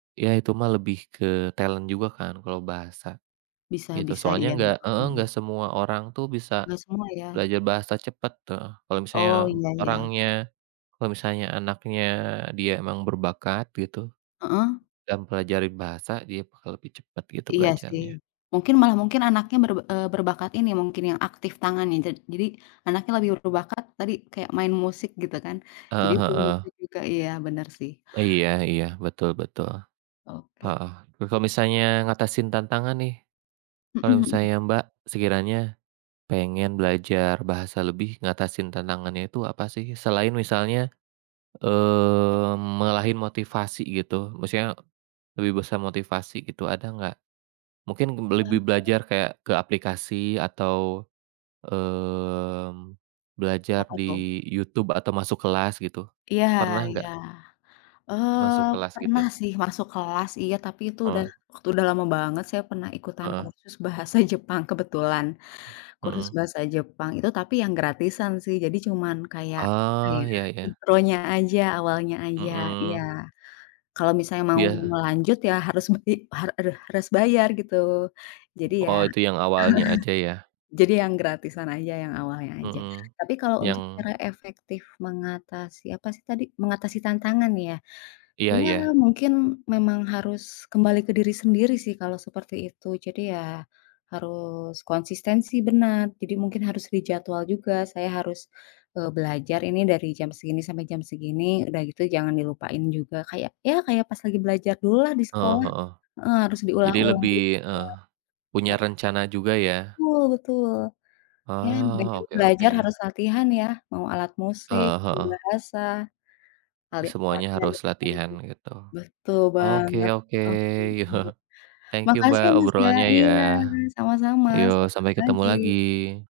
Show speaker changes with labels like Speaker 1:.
Speaker 1: Ya itu mah lebih ke talent juga kan kalau bahasa.
Speaker 2: Bisa
Speaker 1: Itu
Speaker 2: bisa,
Speaker 1: soalnya
Speaker 2: iya,
Speaker 1: enggak heeh, enggak
Speaker 2: heeh.
Speaker 1: semua orang tuh bisa
Speaker 2: Nggak semua ya?
Speaker 1: belajar bahasa cepet tuh. Kalau misalnya
Speaker 2: Oh, iya iya.
Speaker 1: orangnya kalau misalnya anaknya dia memang berbakat gitu,
Speaker 2: Heeh.
Speaker 1: dan mempelajari bahasa, dia bakal lebih cepat gitu
Speaker 2: Iya, sih,
Speaker 1: belajarnya.
Speaker 2: mungkin malah mungkin anaknya ber eee, berbakat ini mungkin yang aktif tangannya jad jadi anaknya lebih ber berbakat tadi kayak main musik gitu kan. Jadi
Speaker 1: Heeh heeh.
Speaker 2: bermusik juga, iya, bener sih
Speaker 1: Iya iya, betul betul,
Speaker 2: Oke.
Speaker 1: heeh. Kalau misalnya ngatasin tantangan nih,
Speaker 2: Mhm
Speaker 1: kalau
Speaker 2: mhm.
Speaker 1: misalnya Mbak sekiranya pengen belajar bahasa lebih, ngatasin tantangannya itu apa sih selain misalnya, eee, ngalahin motivasi gitu maksudnya lebih besar motivasi gitu ada nggak? Mungkin lebih
Speaker 2: Ah.
Speaker 1: belajar kayak ke aplikasi atau, eee, belajar
Speaker 2: Apa tuh?
Speaker 1: di YouTube atau masuk kelas gitu,
Speaker 2: Iya
Speaker 1: pernah
Speaker 2: iya,
Speaker 1: nggak? Masuk
Speaker 2: eee,
Speaker 1: kelas
Speaker 2: pernah
Speaker 1: gitu?
Speaker 2: sih masuk kelas, iya, tapi itu udah
Speaker 1: Heeh.
Speaker 2: udah lama banget saya pernah ikutan
Speaker 1: Heeh.
Speaker 2: kursus bahasa Jepang kebetulan. Kursus
Speaker 1: Mhm.
Speaker 2: bahasa Jepang itu tapi yang gratisan sih. Jadi cuman kayak, apa ya,
Speaker 1: Oh, ya ya.
Speaker 2: intronya aja, awalnya aja, iya.
Speaker 1: Mhm.
Speaker 2: Kalau misalnya mau
Speaker 1: Iya.
Speaker 2: ngelanjut ya harus bai har aduh, harus bayar gitu. Jadi ya
Speaker 1: Oh, itu yang awalnya aja ya.
Speaker 2: jadi yang gratisan aja yang awalnya aja.
Speaker 1: Mhm,
Speaker 2: Tapi kalau untuk
Speaker 1: yang
Speaker 2: cara efektif mengatasi apa sih tadi, mengatasi tantangan ya,
Speaker 1: Iya
Speaker 2: ya,
Speaker 1: iya.
Speaker 2: mungkin memang harus kembali ke diri sendiri sih kalau seperti itu, jadi ya harus konsistensi benar, jadi mungkin harus dijadwal juga, saya harus, eee, belajar ini dari jam segini sampai jam segini, udah gitu jangan dilupain juga, kayak ya kayak pas lagi belajar dululah di
Speaker 1: Heeh
Speaker 2: sekolah.
Speaker 1: heeh.
Speaker 2: Heeh, harus
Speaker 1: Jadi
Speaker 2: diulang-ulang gitu
Speaker 1: lebih heeh,
Speaker 2: ya.
Speaker 1: punya
Speaker 2: Harus
Speaker 1: rencana juga ya.
Speaker 2: betul betul, ya baju
Speaker 1: Oh, oke
Speaker 2: belajar
Speaker 1: oke.
Speaker 2: harus latihan ya, mau alat musik,
Speaker 1: Heeh
Speaker 2: mau
Speaker 1: heeh.
Speaker 2: bahasa. Paling
Speaker 1: Semuanya
Speaker 2: kuatnya di
Speaker 1: harus
Speaker 2: mana.
Speaker 1: latihan gitu.
Speaker 2: Betul
Speaker 1: Oke
Speaker 2: banget,
Speaker 1: oke.
Speaker 2: oke, iya.
Speaker 1: Thank you
Speaker 2: Makasih
Speaker 1: Mbak
Speaker 2: Mas ya
Speaker 1: obrolannya ya.
Speaker 2: iya, sama-sama
Speaker 1: Ayo,
Speaker 2: selamat
Speaker 1: sampai ketemu
Speaker 2: pagi.
Speaker 1: lagi.